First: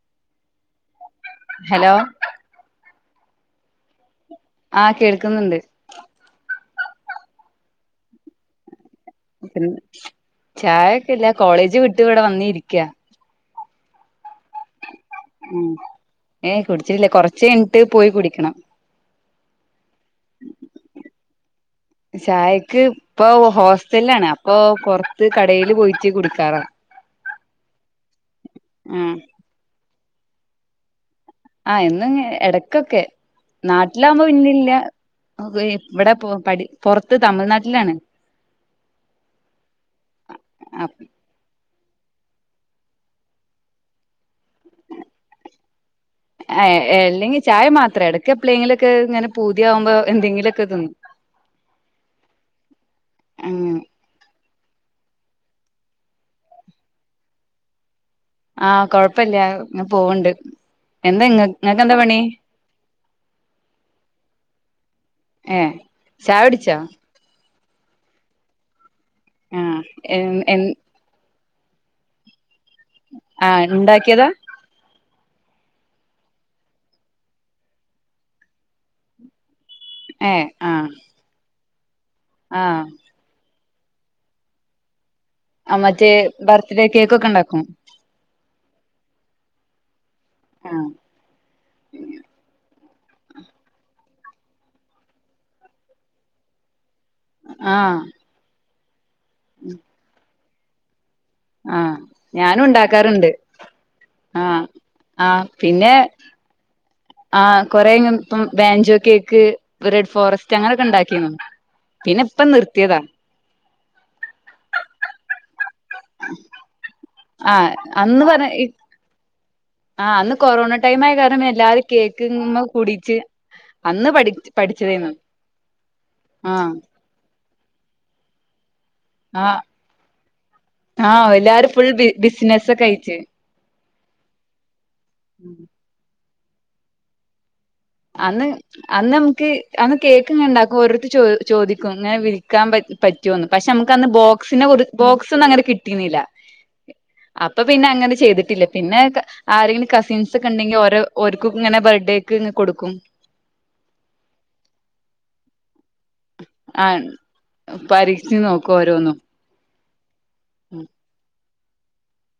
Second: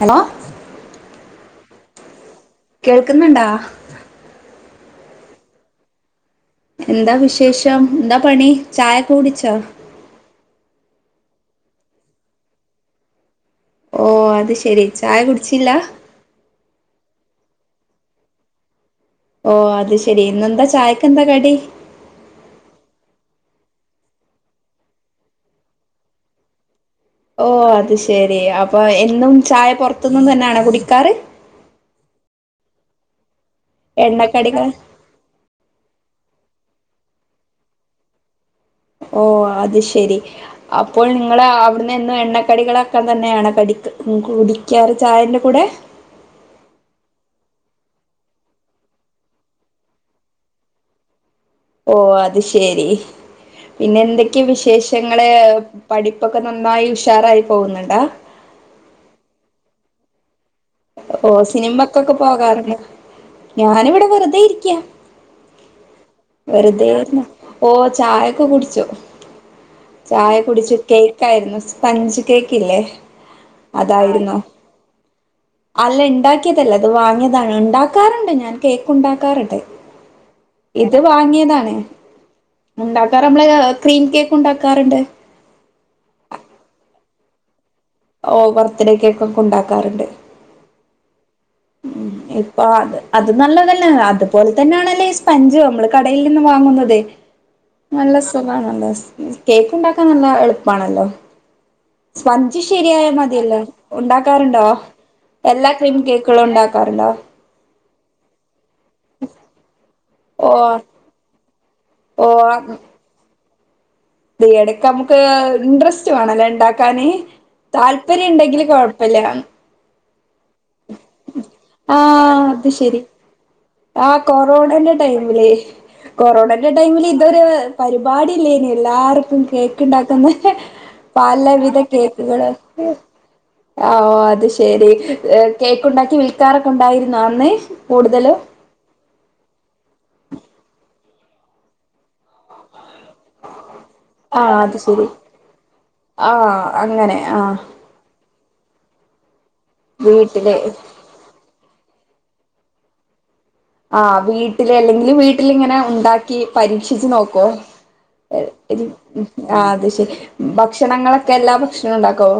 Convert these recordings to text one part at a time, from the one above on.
Hello hello കേൾക്കുന്നുണ്ടാ ആഹ് കേൾക്കുന്നുണ്ട് എന്താ വിശേഷം എന്താ പണി ചായക്കൂടി പിന്നെ ചായൊക്കെ ഇല്ല കോളേജ് വിട്ട് ഇവിടെ വന്ന ഇരിക്കയാ ഓ അത് ശെരി ചായ കുടിച്ചില്ല ഏയ് കുടിച്ചില്ലേ കുറച്ച് എണിട്ട് പോയി കുടിക്കണം ഓ അത് ശെരി ഇന്നെന്താ ചായക്കെന്താ കടി ചായക്ക് ഇപ്പൊ ഹോസ്റ്റലില ആാണ് അപ്പൊ പുറത്ത് കടൽ പോയിട്ട് കൊടുക്കാറ ഓ അത് ശെരി അപ്പൊ ഉം എന്നും ചായ പുറത്തന്നും തന്നെയണ കുടിക്കാറ് ആഹ് എന്നും ഇടക്കൊക്കെ നാട്ടിലാവുമ്പോ എണ്ണക്കടികൾ പിന്നില്ല ഇവിടെ പ പുറത്ത് തമിഴ്നാട്ടിലാണ് ഓ നി അവിടന്ന് ഇും എണ്ണക്കടികളൊക്കെ തന്നെയാണ് കട കുടിക്കാറ് ചായൻന്റെ കൂടെ ആ അല്ലെങ്കിൽ ചായ മാത്രം ഇടക്ക എപ്പഴെങ്കിലൊക്കെ ഇങ്ങനെ പൂതിയാവുമ്പോ എന്തെിലൊക്കെ തിന്നും ഓ അത് ശരി ഉം പിന്നെ എന്തൊ എക്ക് വിശേഷങ്ങളെ പഠിപ്പൊക്കെ നന്നായി ഉഷാറായി പോകുന്നുണ്ടാ ആഹ കൊഴപ്പില്ല ഇങ്ങെ പോവണ്ട് ഓ സിനിമ ഒക്കൊക്കെ പോകാറുണ്ട് ഞാനിവിടെ വെറുതെ ഇരിക്കാ ചാടിച്ചാ ഓ ചായൊക്കെ കുടിച്ചോ ആ എ ചായ എ കുടിച്ചി കേക്കായിരുന്നു സ്പഞ്ച് കേക്ക് ഇല്ലേ ആ ഉണ്ടാക്കിയതാ അതായിരുന്നു അല്ല ഉണ്ടാക്കിയതല്ല അത് വാങ്ങിയതാണ് ഉണ്ടാക്കാറുണ്ട് ഞാൻ കേക്ക് ഉണ്ടാക്കാറണ്ട് ഏഹ് ഇത് വാങ്ങിയതാണ് ഉണ്ടാക്കാറ് നമ്മള് ക്രീം കേക്ക് ഉണ്ടാക്കാറുണ്ട് മറ്റേ ബർത്ത്ഡേ കേക്ക ഒക്കെ ഉണ്ടാക്കും ഓ ബർത്ത്ഡേക്ക ഒക്കെ ഒക്കെ ഉണ്ടാക്കാറുണ്ട് ഉം ഇപ്പൊ അത് അത് നല്ലതല്ലേ അതുപോലെ തന്നെയാണല്ലേ ഈ സ്പഞ്ച നമ്മള് കടയിൽ നിന്ന് വാങ്ങുന്നതേ ആ നല്ല സുഖണല്ലോ കേക്ക് ഉണ്ടാക്കാൻ നല്ല എളുപ്പാണല്ലോ ആ സ്പഞ്ച് ഞാനും ശരിയായ ഉണ്ടാക്കാറുണ്ട് മതിയല്ലേ ആ ഉണ്ടാക്കാറുണ്ടോ ആ എല്ലാ ക്രീം കേക്കുകളും ഉണ്ടാക്കാറുണ്ടോ ആഹ് കൊറെങ്ങ ഇപ്പം ബാഞ്ചെ കേക്ക് റെഡ് ഓ ഫോറസ്റ്റ് അങ്ങനെയൊക്കെ ഉണ്ടാക്കിരുന്നു പിന്നെ ഓ ഇപ്പ നിർത്തിയതാ ഇടക്ക നമുക്ക് ഇൻട്രസ് ണല്ലേ ഉണ്ടാക്കാാന് ആ താല്പര്യം ഉണ്ടെങ്കില് കുഴപ്പില്ല ആഹ് അന്ന് കൊറോണ ടൈം ആയ കാരണം എല്ലാരും ആ കേക്ക് മ്മെ അത് ശരി കൂടിറ്റ് ആഹ് കൊറോണന്റെ ടൈമില് ആ കൊറോണന്റെ ടൈമില് ഇതൊരു പരിപാടില്ലേന് എല്ലാവർക്കും ആ കേക്ക് ഉണ്ടാക്കുന്ന ആഹ് എല്ലാരും പലവിധ ഫുൾ ബി കേക്കുകൾ ബിസിനസ് ഒക്കെ ആയിറ്റ് ആഹ് അത് ശെരി കേക്ക് ഉണ്ടാക്കി വിൽക്കാനെക്കെ ഉണ്ടായിരുന്ന അന്ന് കൂടുതലും അന്ന് അന്ന് നമുക്ക് അന്ന് കേക്ക് ങ്ങനെ ഉണ്ടാക്കും ഓരോരുത്ത ച ചോദിക്കും ഇങ്ങനെ വിൽക്കാൻ പറ്റ റ്റ പെ നമുക്ക് അന്ന് ആഹ് ബോക്സിന അത് ശെരി ബോക് ഒന്നും അങ്ങനെ കിട്ടുന്നില്ല ആഹ് അങ്ങനെ ആഹ് അപ്പൊ പിന്നെ അങ്ങനെ ചെയ്തിട്ടില്ലേ പിന്നെ ആരെങ്കിലും കസിൻസ് ഒക്കെ വീട്ടില് ഉണ്ടെങ്കിൽ ഓരോഓർക്കും ഇങ്ങനെ ബർത്ത്ഡേ ഒക്കെ ഇ കൊടുക്കും ആഹ് വീട്ടില് അല്ലെങ്കിൽ വീട്ടിലിങ്ങനെ ഉണ്ടാക്കി പരീക്ഷിച്ചച്ച് ആഹ് നോക്കോ പരീക്ഷിച്ച് നോക്കും ഓരോന്നും ആഹ് അത് ശെരി ഭക്ഷണങ്ങളൊക്കെ എല്ലാ ഭക്ഷണ ഉണ്ടാക്കോ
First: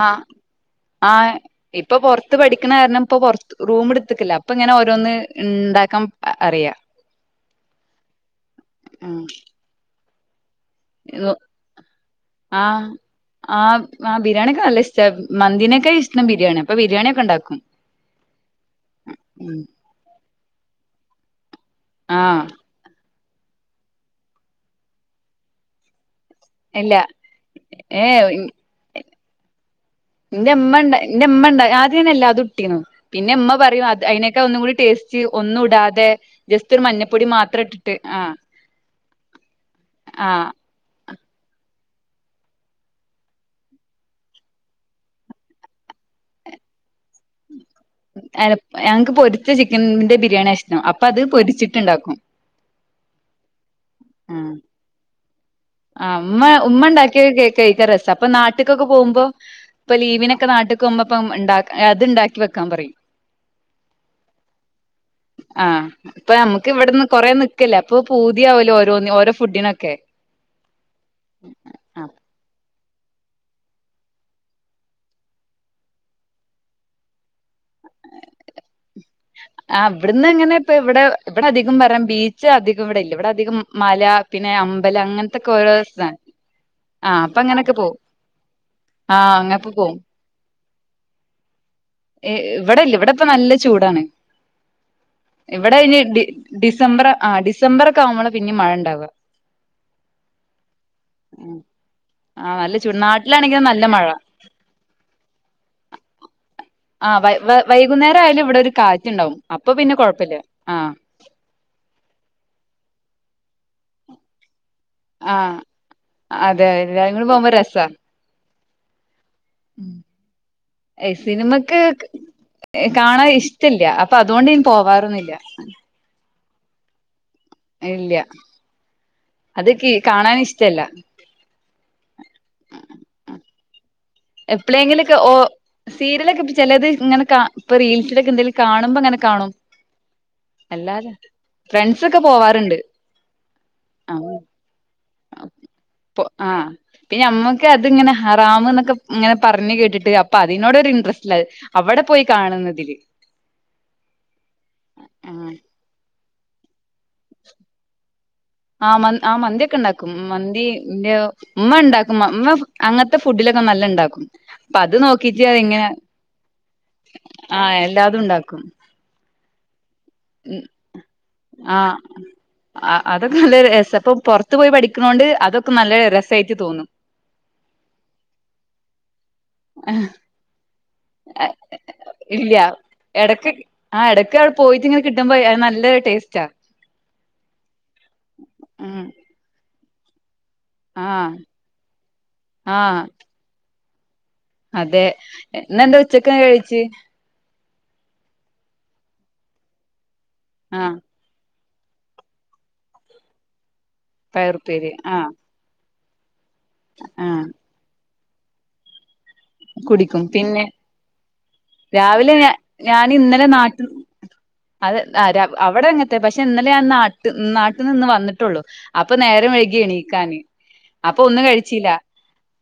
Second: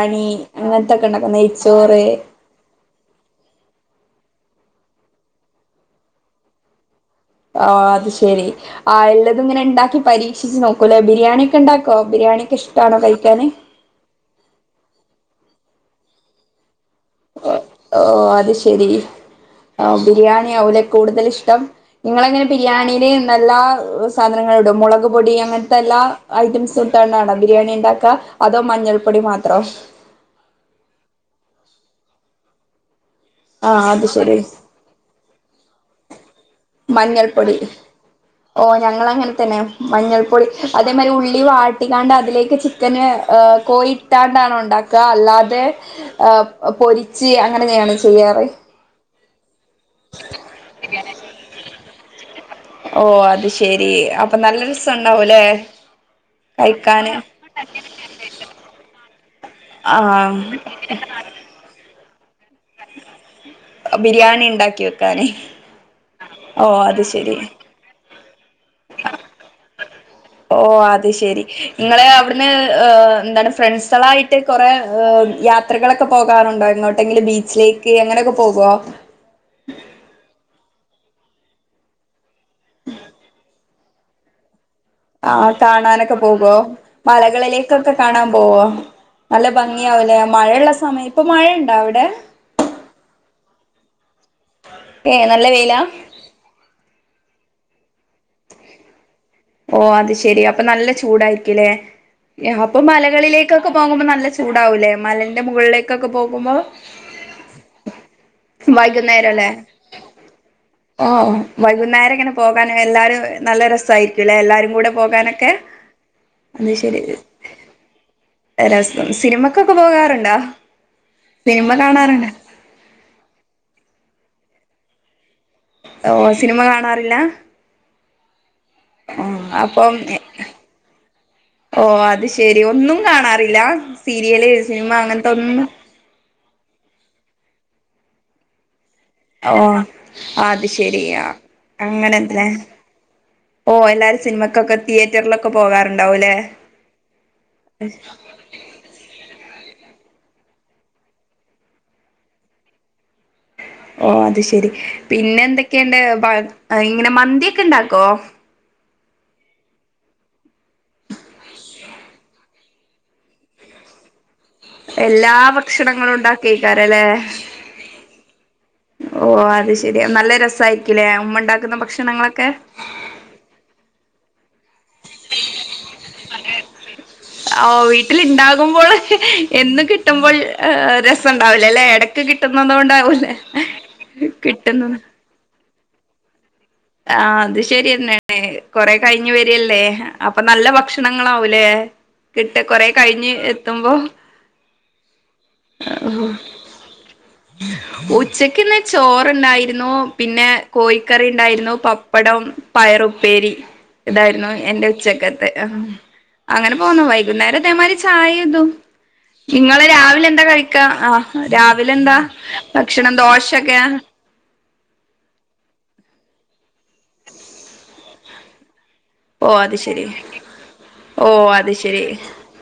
ആഹ് അങ്ങനത്തൊക്കെ ഉണ്ടാക്കും നെയ്ച്ചോറ് ത്ത് പഠിക്കണ കാരണം ഇപ്പൊറ റൂം എടുത്തിക്കില്ല അപ്പൊ ഇങ്ങനെ ഓരോന്ന് ഉണ്ടാക്കാൻ അറിയാം ആഹ് അത് ശെരി ആ എല്ലത ഇങ്ങനെ ഉണ്ടാക്കി പരീക്ഷിച്ചച്ച് നോക്കി അലെ ഉം ബിരിയാണി ഒക്കെ ഉണ്ടാക്കോ ബിരിയാണിയ ഒക്കെ ആഹ് ഇഷ്ടണോഴിക്കാാന് ആഹ് ആഹ് ബിരിയാണിക്കെല്ല ഇഷം മന്തിനൊക്കെ ഇഷ്ടം ബിരിയാണി അൊ ബിരിയാണി ഓ ഓ അത് ശരി ഉം ആഹ് ബിരിയാണി അലെ കൂടുതൽ ഇഷ്ടം ആഹ് നിങ്ങളെങ്ങനെ ബിരിയാണിയില് നല്ല സാധനങ്ങളൾ ഇടും മുളക് പൊടി അങ്ങനത്തെ എല്ലാ ഐറ്റംസ് ഇല്ല നത്തണ്ണണോ ബിരിയാണി ഉണ്ടാക്ക ഏഹ് അതോ മഞ്ഞൾപ്പൊടി മാത്രോ എന്റെമ്മ ഉണ്ട് എന്റെമ്മ ഉണ്ട് ആദ്യ തന്ന അല്ലാ അത്ൊട്ടിന്നു പിന്നെ ഉമ്മ ആ പറയും അ അത് ശരി അതിനൊക്കെ ഒന്നും കൂടി ടേസ്റ്റ് ഒന്നും ഇടാതെ ജസ്റ്റ് ഒരു മഞ്ഞപ്പൊടി മഞ്ഞൾപ്പൊടി മാത്രം ഇട്ടിട്ട് ആഹ് ഓ ഞങ്ങള അങ്ങനെ തന്നെ ആഹ് മഞ്ഞൾപ്പൊടി അതേമാതിരി ഉള്ളി വാട്ടിക്കാണ്ട് അതിലേക്ക് ചിക്കന് കോയി ഇട്ടാണ്ടാാണ് ഉണ്ടാക്കുക അല്ലാതെ ആഹ് പൊരിച്ച് അങ്ങനെയാണ് ചെയ്യാറ് ഞങ്ങൾക്ക് പൊരിച്ച ചിക്കനിന്റെ ബിരിയാണി ഇഷ്ടം അപ്പൊ അത് പൊരിച്ചിട്ടുണ്ടാക്കും ഓ അത് ശെരി അപ്പൊ ആഹ് നല്ല രസമുണ്ടാവൂലെ ആഹ് ഉമ്മ ഉമ്മ ഉണ്ടാക്കിയ കേഴിക്കാ രസം അപ്പൊ നാട്ടൊക്കെ പോകുമ്പോ ഇപ്പൊ ആഹ് ലീവിനൊക്കെ നാട്ട പപ്പ ഉണ്ട അത് ഉണ്ടാക്കി വെക്കാൻ പറയും ബിരിയാണി ഉണ്ടാക്കി വെക്കാന് ആഹ് ഇപ്പൊ ഓ നമുക്ക് അത് ഇവിടെന്ന് കൊറ ശരി നക്കല ഇപ്പൊ പൂതിയാവല്ലോ ഓരോ ഓരോ ഫുഡിനൊക്കെ ഓ അത് ശെരി നിങ്ങളെ അവിടുന്ന് എന്താണ് ഫ്രണ്ട്സുകളായിട്ട് കുറെേ യാത്രകളൊക്കെ പോകാറുണ്ടോ എങ്ങോട്ടെങ്കിലും ബീച്ചിലേക്ക് എങ്ങനെയൊക്കെ പോകുവോ ആ ഇവിടന്ന് എങ്ങനെ ഇപ്പ ഇവിടെ ഇവിടെ അധികം വരാ ബീച്ച് അധികം ഇവിടെ ഇല്ല ഇവിടെ അധികം മല പിന്നെ അമ്പലം ആ അങ്ങനത്തൊക്കെ ഓരോ കാണാനൊക്കെ സ്ഥലാണ് പോകോ ആഹ് അപ്പൊ അങ്ങനൊക്കെ മലകളിലേക്കൊക്കെ പോവും കാണാൻ പോവോ ആഹ് നല്ല അങ്ങപ്പൊ ഭംഗി പോവും ആവൂലേ മഴയുള്ള സമയം ഇപ്പ മഴയുണ്ടവിടെ ഇവിടില്ല ഇവിടെ ഇപ്പ നല്ല ചൂടാണ് ഏ നല്ല ഇവിടെ വെയിലാ ഇ- ഡിസംബർ ആ ഡിസംബർ ഒക്കെ ആവുമ്പോൾ പിന്നെ മഴ ഉണ്ടാവുക ഓ അത് ശെരി അപ്പൊ നല്ല ചൂടായിരിക്കല്ലേ ആഹ് നല്ല അപ്പൊ ചൂട് നാട്ടിലാണെങ്കിൽ മലകളിലേക്കൊക്കെ പോകുമ്പോ മഴ നല്ല ചൂടാവൂലേ മലന്റെ മുകളിലേക്കൊക്കെ പോകുമ്പോൾ ആ വ വൈകുന്നേരം ആയാലും ഇവിടെ ഒരു കാറ്റുണ്ടാവും വൈകുന്നേരല്ലേ അപ്പൊ പിന്നെ കൊഴപ്പില്ല ആ ഓ വൈകുന്നേരം ഇങ്ങനെ പോകാനും എല്ലാരും നല്ല രസായിരിക്കുംല്ലേ എല്ലാരും കൂടെ പോകാനൊക്കെ ആഹ് അതെ അത് ശരി എല്ലാരും കൂടി പോകുമ്പോ രസാ രസം സിനിമക്കൊക്കെ ഉം പോകാറുണ്ടോ സിനിമ സിനിമക്ക് കാണാറുണ്ട് കാണാൻ ഇഷ്ടമില്ല അപ്പൊ അതുകൊണ്ട് ഇനി പോവാറൊന്നില്ല ഓ സിനിമ കാണാറില്ല ഇല്ല്യ ആ അപ്പം ഇഷ്ടല്ല ഓ അത് ശരി ഒന്നും കാണാറില്ല സീരിയല് സിനിമ എപ്പളെങ്കിലൊക്കെ അങ്ങനത്തെ ഓ ഒന്നും സീരിയലൊക്കെ ചിലത് ഇങ്ങനെ ഇപ്പൊ റീൽസിലൊക്കെ എന്തെലും കാണുമ്പോ അങ്ങനെ കാണും ഓ അത് അല്ലാതെ ശരിയാ ഫ്രണ്ട്സ് ഒക്കെ അങ്ങനെല്ലെ പോവാറുണ്ട് ഓ ആ എല്ലാരും സിനിമക്കൊക്കെ തിയേറ്ററിലൊക്കെ പോകാറുണ്ടാവുംല്ലേ ആ പിന്നെ നമ്മക്ക് അതിങ്ങനെ ഹറാമ് എന്നൊക്കെ ഇങ്ങനെ പറഞ്ഞ് കേട്ടിട്ട് അപ്പൊ അതിനോട് ഒരു ഇൻട്രസ്റ്റ് ഇല്ല അവിടെ പോയി കാണുന്നതില് ഓ അത് ശെരി പിന്നെ എന്തൊക്കെയുണ്ട് ഇങ്ങനെ മന്തിക്കെ ഉണ്ടാക്കോ? ആ മ ആ മന്തി ഒക്കെ ഉണ്ടാക്കും മന്തിന്റെ ഉമ്മ ഉണ്ടാക്കും ഉമ്മ അങ്ങനത്തെ ഫുഡിലൊക്കെ നല്ല ഉണ്ടാക്കും അപ്പ അത് എല്ലാ നോക്കിട്ട് ഇങ്ങനെ ഭക്ഷണങ്ങളും ഉണ്ടാക്കിക്കാരല്ലേ ആ എല്ലാതും ഉണ്ടാക്കും ഓ അത് ശെരിയാ നല്ല ഉം രസായിരിക്കില്ലേ ഉമ്മ ഉണ്ടാക്കുന്ന ആഹ് ഭക്ഷണങ്ങളൊക്കെ ആഹ് അതൊക്കെ നല്ല രസം ഇപ്പൊ പുറത്തു പോയി പഠിക്കണോണ്ട് അതൊക്കെ നല്ല രസമായിട്ട് തോന്നും ആ വീട്ടിൽ ഉണ്ടാകുമ്പോൾ എന്നും കിട്ടുമ്പോൾ രസണ്ടാവൂല അല്ലേ ഇടക്ക് ഇല്ല കിട്ടുന്നത് കൊണ്ടാവൂലേ എടക്ക് ആഹ് എടക്ക് അവിടെ പോയിട്ട് കിട്ടുന്ന ഇങ്ങനെ കിട്ടുമ്പോ നല്ലൊരു ടേസ്റ്റാ ആ അത് ശരിയന്നെല്ലേ കൊറെ ഉം കഴിഞ്ഞ് വരിയല്ലേ അപ്പൊ നല്ല ആഹ് ഭക്ഷണങ്ങളാവൂലേ കിട്ട കൊറെ ആഹ് കഴിഞ്ഞ് എത്തുമ്പോ അതെ ഇന്ന് എന്താ ഉച്ചക്ക് കഴിച്ച് ഉച്ചക്ക്ന്ന് ചോറുണ്ടായിരുന്നു പിന്നെ ആഹ് കോഴിക്കറി ഉണ്ടായിരുന്നു പപ്പടം പയറുപ്പേരി ഇതായിരുന്നു എന്റെ പയറുപ്പേരി ആഹ് ഉച്ചക്കത്തെ ആ അങ്ങനെ പോന്നു ആഹ് വൈകുന്നേരം ഇതേ മാതിരി ചായേം ഇതും നിങ്ങള് കുടിക്കും രാവിലെ എന്താ പിന്നെ കഴിക്കാ ആ രാവിലെ എന്താ ഞാൻ ഭക്ഷണം ഇന്നലെ ദോശൊക്കെ നാട്ടിൽ അത് അവിടെ അങ്ങത്തെ പക്ഷെ ഇന്നലെ ഞാൻ നാട്ട് നാട്ടിൽ നിന്ന് വന്നിട്ടുള്ളൂ. അപ്പൊ ഓ നേരം അത് വൈകി ശരി എണീക്കാന് അപ്പൊ ഓ ഒന്നും അത് കഴിച്ചില്ല ശരി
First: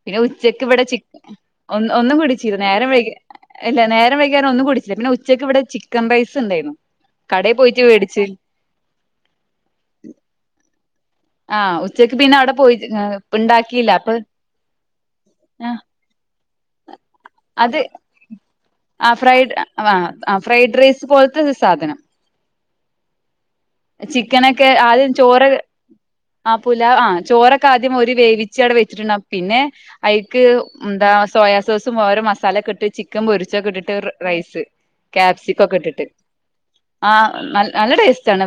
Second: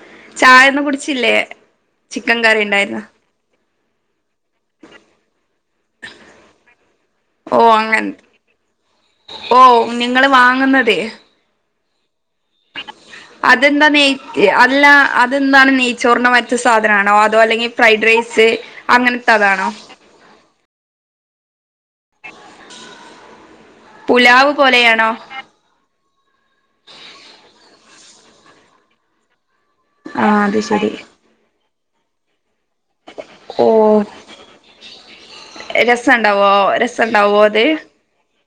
പിന്നെ ഉച്ചക്ക് ഇവിടെ ചായൊന്നും ചി- കുടിച്ചില്ലേ ഒന്ന് ഒന്നും ചിക്കൻ കൂടിച്ചില്ല കറി നേരം ഉണ്ടായിരുന്നു വൈകി ഇല്ല നേരം വൈകേ കാരണം ഒന്നും കുടിച്ചില്ല പിന്നെ ഉച്ചയ്ക്ക് ഇവിടെ ചിക്കൻ റൈസ് ഉണ്ടായിരുന്നു. കടയിൽ ഓ പോയിട്ട് അങ്ങനെ മേടിച്ച് ഓ കുഞ്ഞുങ്ങള് വാങ്ങുന്നതേ ആ ഉച്ചക്ക് പിന്നെ അവിടെ പോയി അതെന്താ ഉണ്ടാക്കിയില്ല അപ്പൊ നെയ അല്ല അതെന്താണ് നെയ് ചോറിൻ്റെ മാതിരത്തെ സാധന ആണോ അതോ അല്ലെങ്കിൽ അത് ഫ്രൈഡ് റൈസ് ആ അങ്ങനത്തെ ഫ്രൈഡ് അതാണോ? ആ ഫ്രൈഡ് റൈസ് പോലത്തെ ഒരു സാധനം. പുലാവ് ചിക്കനൊക്കെ പോലെയാണോ ആദ്യം ചോറ് ആഹ് പുല ആഹ് ചോറൊക്കെ ആദ്യം ഒരു വേവിച്ച് അവിടെ വെച്ചിട്ടുണ്ടവും. പിന്നെ ആ അഐക്ക് അത് ശരി എന്താ സോയാ സോസും ഓരോ മസാലക്കെട്ട് ചിക്കൻ ഓ പൊരിച്ചൊക്കെ ഇട്ടിട്ട് റൈസ് ക്യാപ്സിക്ക ഒക്കെ ഇട്ടിട്ട് രസണ്ടാവോ ആഹ് നല്ല ടേസ്റ്റ് ആണ്.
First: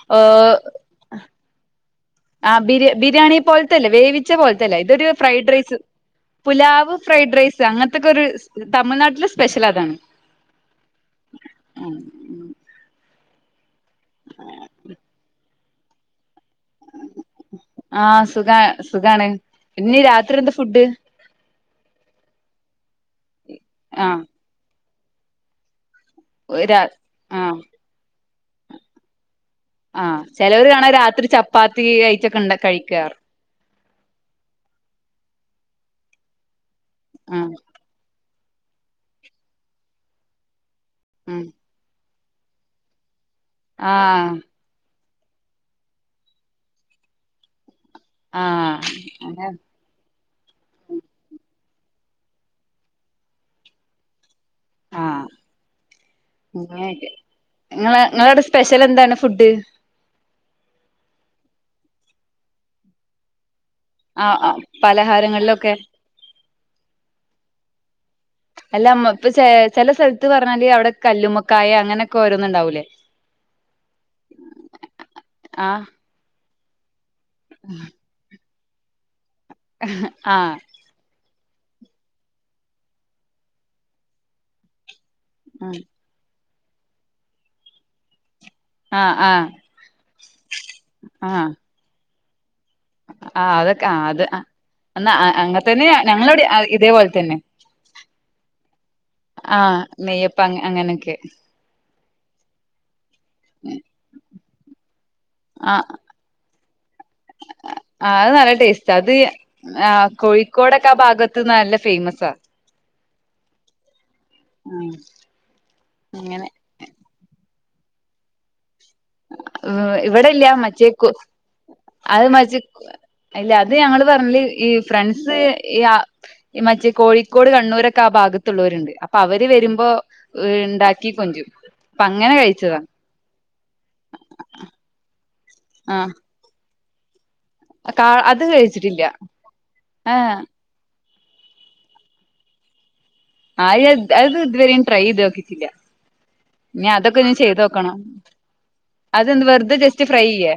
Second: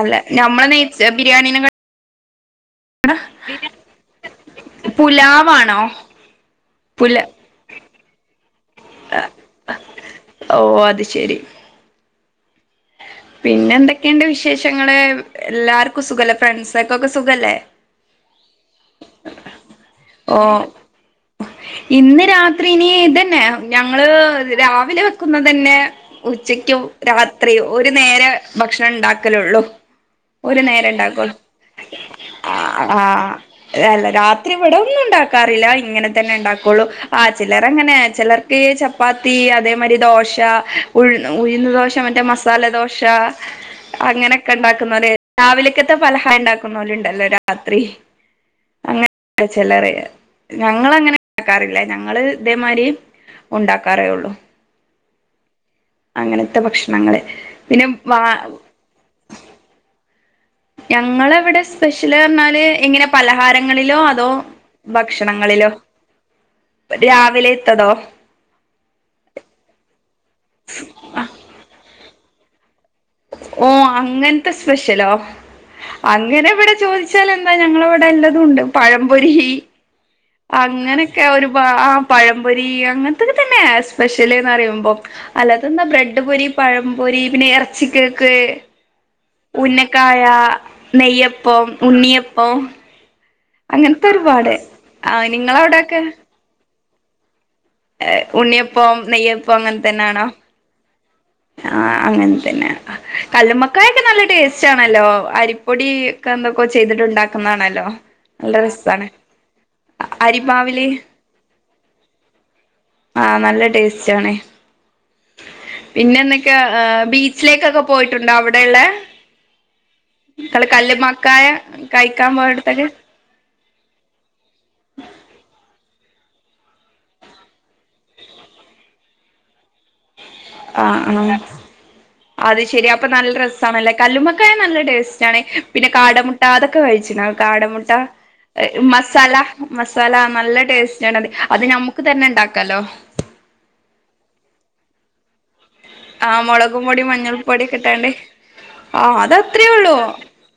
അല്ല ഞമ്മള നെയിൽസ് ബിരിയാണിന ആഹ് ബിരി ബിരിയാണി പോലത്തെല്ലേ വേവിച്ച പോലത്തല്ലേ ഇതൊരു ഫ്രൈഡ് റൈസ് പുലാവാണോ പുലാവ് പുല ഫ്രൈഡ് റൈസ് അങ്ങനത്തൊക്കെ ഒരു തമിഴ്നാട്ടിലെ സ്പെഷ്യൽ അതാണ് ഓ അത് ശെരി ഉം പിന്നെ എന്തൊക്കെയണ്ട് വിശേഷങ്ങള് എല്ലാർക്കും സുഖല്ലേ? ഫ്രണ്ട്സർക്കൊക്കെ സുഖല്ലേ? ആഹ് സുഖ സുഖാണ്. പിന്നീ ഓ രാത്രി എന്താ ഫുഡ് ഇന്ന് രാത്രി ഇനി ഇതന്നെ ഞങ്ങള് ആ രാവിലെ വെക്കുന്ന തന്നെ രാ ഉച്ചക്കും ആ രാത്രിയോ ഒരു നേര ഭക്ഷണം ഉണ്ടാക്കലോള്ളൂ ആഹ് ചിലവർ ആണേ രാത്രി ചപ്പാത്തി വൈച്ചൊക്കെ ഇണ്ടാക്കി കഴിക്കാറ് ല്ല രാത്രി ഇവിടെ ഒന്നും ഉണ്ടാക്കാറില്ല ഇങ്ങനെ തന്നെ ഉണ്ടാക്കുള്ളു ആ ചിലർ അങ്ങനെ ചിലർ ചപ്പാത്തി അതേമാതിരി ദോശ ഉഴു ഉം ഉഴുന്ന് ദോശ മറ്റേ മസാല ദോശ ആ അങ്ങനെയൊക്കെ ഉണ്ടാക്കുന്നത് രാവിലക്കത്തെ ഫലഹാരം ഉണ്ടാക്കുന്നോലുണ്ടല്ലോ രാത്രി ആഹ് ആഹ് ചെലറിയ ഞങ്ങളങ്ങനെ ഉണ്ടാക്കാറില്ല ഞങ്ങള് ഇതേമാതിരി ഉണ്ടാക്കാറേ ഉള്ളു ആ അങ്ങനത്തെ ഭക്ഷണങ്ങള് പിന്നെ വ ചിലന്താണ് ഫുഡ് ഞങ്ങളവിടെ സ്പെഷ്യല് അർഞ്ഞാല് ഇങ്ങനെ പലഹാര ങ്ങളിലോ ആ അതോ ആ ഭക്ഷണങ്ങളിലോ പലഹാരങ്ങളിലൊക്കെ രാവിലെ ത്തതോ അല്ലമ്മ ഇപ്പ ചെല സ്ഥലത്ത് പറഞ്ഞാല് അവിടെ കല്ലുമ്മക്കായ അങ്ങനെയൊക്കെ ഓരോന്നുണ്ടാവൂലേ ഓഹ് അങ്ങൻത്തെ സ്പെഷ്യലോ ആഹ് അങ്ങനെ ഇവിടെ ചോദിച്ച ച്ചാൽ എന്താ ഞങ്ങളവിടെ എല്ലതും ഉണ്ട് പഴംപൊരി ആഹ് അങ്ങനൊക്കെ ഒരുപാ ആഹ് പഴംപൊരി അങ്ങനത്തൊക്കെ തന്നെയ സ്പെഷ്യലിന്ന് പറയുമ്പോ അല്ലാതന്നാ ബ്രെഡ് പൊരി പഴം പൊരി പിന്നെ എറച്ചികേക്ക് ആഹ് ആഹ് ഉന്നക്കായ ആഹ് നെയ്യപ്പം ഉണ്ണിയപ്പം ആഹ് അതൊക്കെ ആഹ് അങ്ങനത്തെ അത് ഒരുപാട് എന്നാ ആ അങ്ങെ തന്നെ നിങ്ങളവിടെക്കെ ഞങ്ങളവിടെ ഇതേപോലെ തന്നെ ഉണ്ണിയപ്പം നെയ്യപ്പം അങ്ങൻ ആഹ് തന്നെയാണോ നെയ്യപ്പ അങ്ങനെയൊക്കെ ആഹ് അങ്ങനെ തന്നെ കല്ലുമ്മക്കായൊക്കെ നല്ല ടേസ്റ്റ് ആണല്ലോ ആഹ് അരിപ്പൊടി ഒക്കെ എന്തൊക്കെ ചെയ്തിട്ടുണ്ടാക്കുന്നതാണല്ലോ ആഹ് അത് നല്ല ടേസ്റ്റ് അത് ആഹ് അരിമാവില് കോഴിക്കോടൊക്കെ ആ ഭാഗത്ത് നല്ല ഫേമസാ ആഹ് നല്ല ടേസ്റ്റ് ആണേ ഉം പിന്നെ എന്തൊക്കെയ ബീച്ചിലേക്കൊക്കെ പോയിട്ടുണ്ടോ അവിടെയുള്ള ഇവിടെല്ല കള് മറ്റേക്കു കല്ല്മക്കായ കഴിക്കാൻ പോയ ട്ത്തൊക്കെ അല്ല അത് ഞങ്ങള് പറഞ്ഞല് ഈ ഫ്രണ്ട്സ് ഈ ഈ മറ്റേ കോഴിക്കോട് കണ്ണൂരൊക്കെ ആ ഭാഗത്തുള്ളവരുണ്ട് അപ്പൊ അവര് വരുമ്പോ ആഹ് ഇണ്ടാക്കി ആഹ് കൊണ്ട്രു അപ്പ അങ്ങനെ അത് കഴിച്ചതാ ശെരി അപ്പൊ നല്ല രസാണല്ലേ കല്ലുമ്മക്കായ നല്ല ടേസ്റ്റ് ആണ് പിന്നെ ആഹ് കാടമുട്ട അതൊക്കെ കഴിച്ചിനാ കാടമുട്ട കാ അത് കഴിച്ചിട്ടില്ല മസാല മസാല ആഹ് നല്ല ടേസ്റ്റ് റ്റാണതി അത് ഞമ്മക്ക് തന്നെ ഉണ്ടാക്കാല്ലോ ആരിയ അത് ഇതുവരെെൻ ട്രൈ ചെയ്ത് നോക്കിട്ടില്ല ആഹ് മുളകും ഇനി പൊടി അതൊക്കെ ഇനി മഞ്ഞൾ ചെയ്ത് പൊടി നോക്കണം കിട്ടാണ്ടേ ആ അത അതെന്ത് അത്രേ വെറുതെ ഉള്ളൂ ജസ്റ്റ് ഫ്രൈ ചെയ്യേ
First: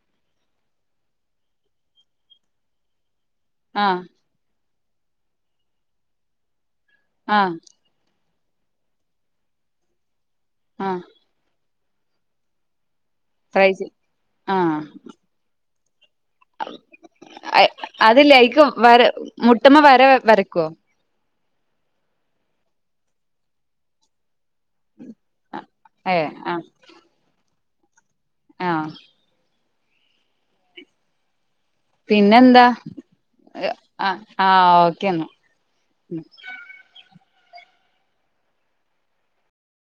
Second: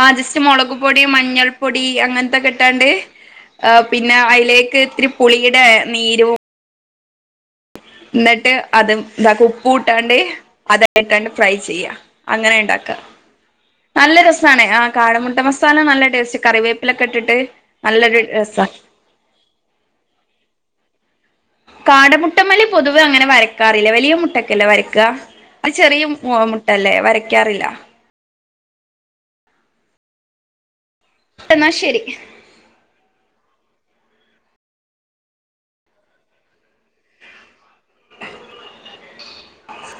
ആഹ് ജസ്റ്റ് മുളക് പൊടി മഞ്ഞൾ പൊടി അങ്ങനത്തൊക്കെ ഇട്ടാണ്ട് ആഹ് പിന്നെ അയ്ലേക്ക് ഇത്തിരി പുളിയുടെ നീരും ആഹ് എന്നിട്ട് അതും ഇതെ ഉപ്പും ഇട്ടാണ്ട് ആഹ് അതയ്ക്ക്ട്ടാണ്ട് ഫ്രൈ ചെയ്യാ അങ്ങനെ ഉണ്ടാക്ക ഫ്രൈ ചെയ് നല്ല രസാണ് ആഹ് ആ കാടമുട്ട മസാല നല്ല ടേസ്റ്റ് കറിവേപ്പിലൊക്കെ ഇട്ടിട്ട് നല്ലൊരു അതില്ല എക്ക് രസാ വര മുട്ടമ്മ വര വരയ്ക്കുവോ കാടമുട്ടമ്മല് പൊതുവെ അങ്ങനെ വരക്കാറില്ല വലിയ മുട്ട ല്ല വരയ്ക്ക അത് ചെറിയ ഏഹ് ആഹ് മുട്ടല്ലേ വരക്കാറില്ല ആഹ് എന്നാ ശരി പിന്നെന്താ ആഹ് ഓക്കേന്നാ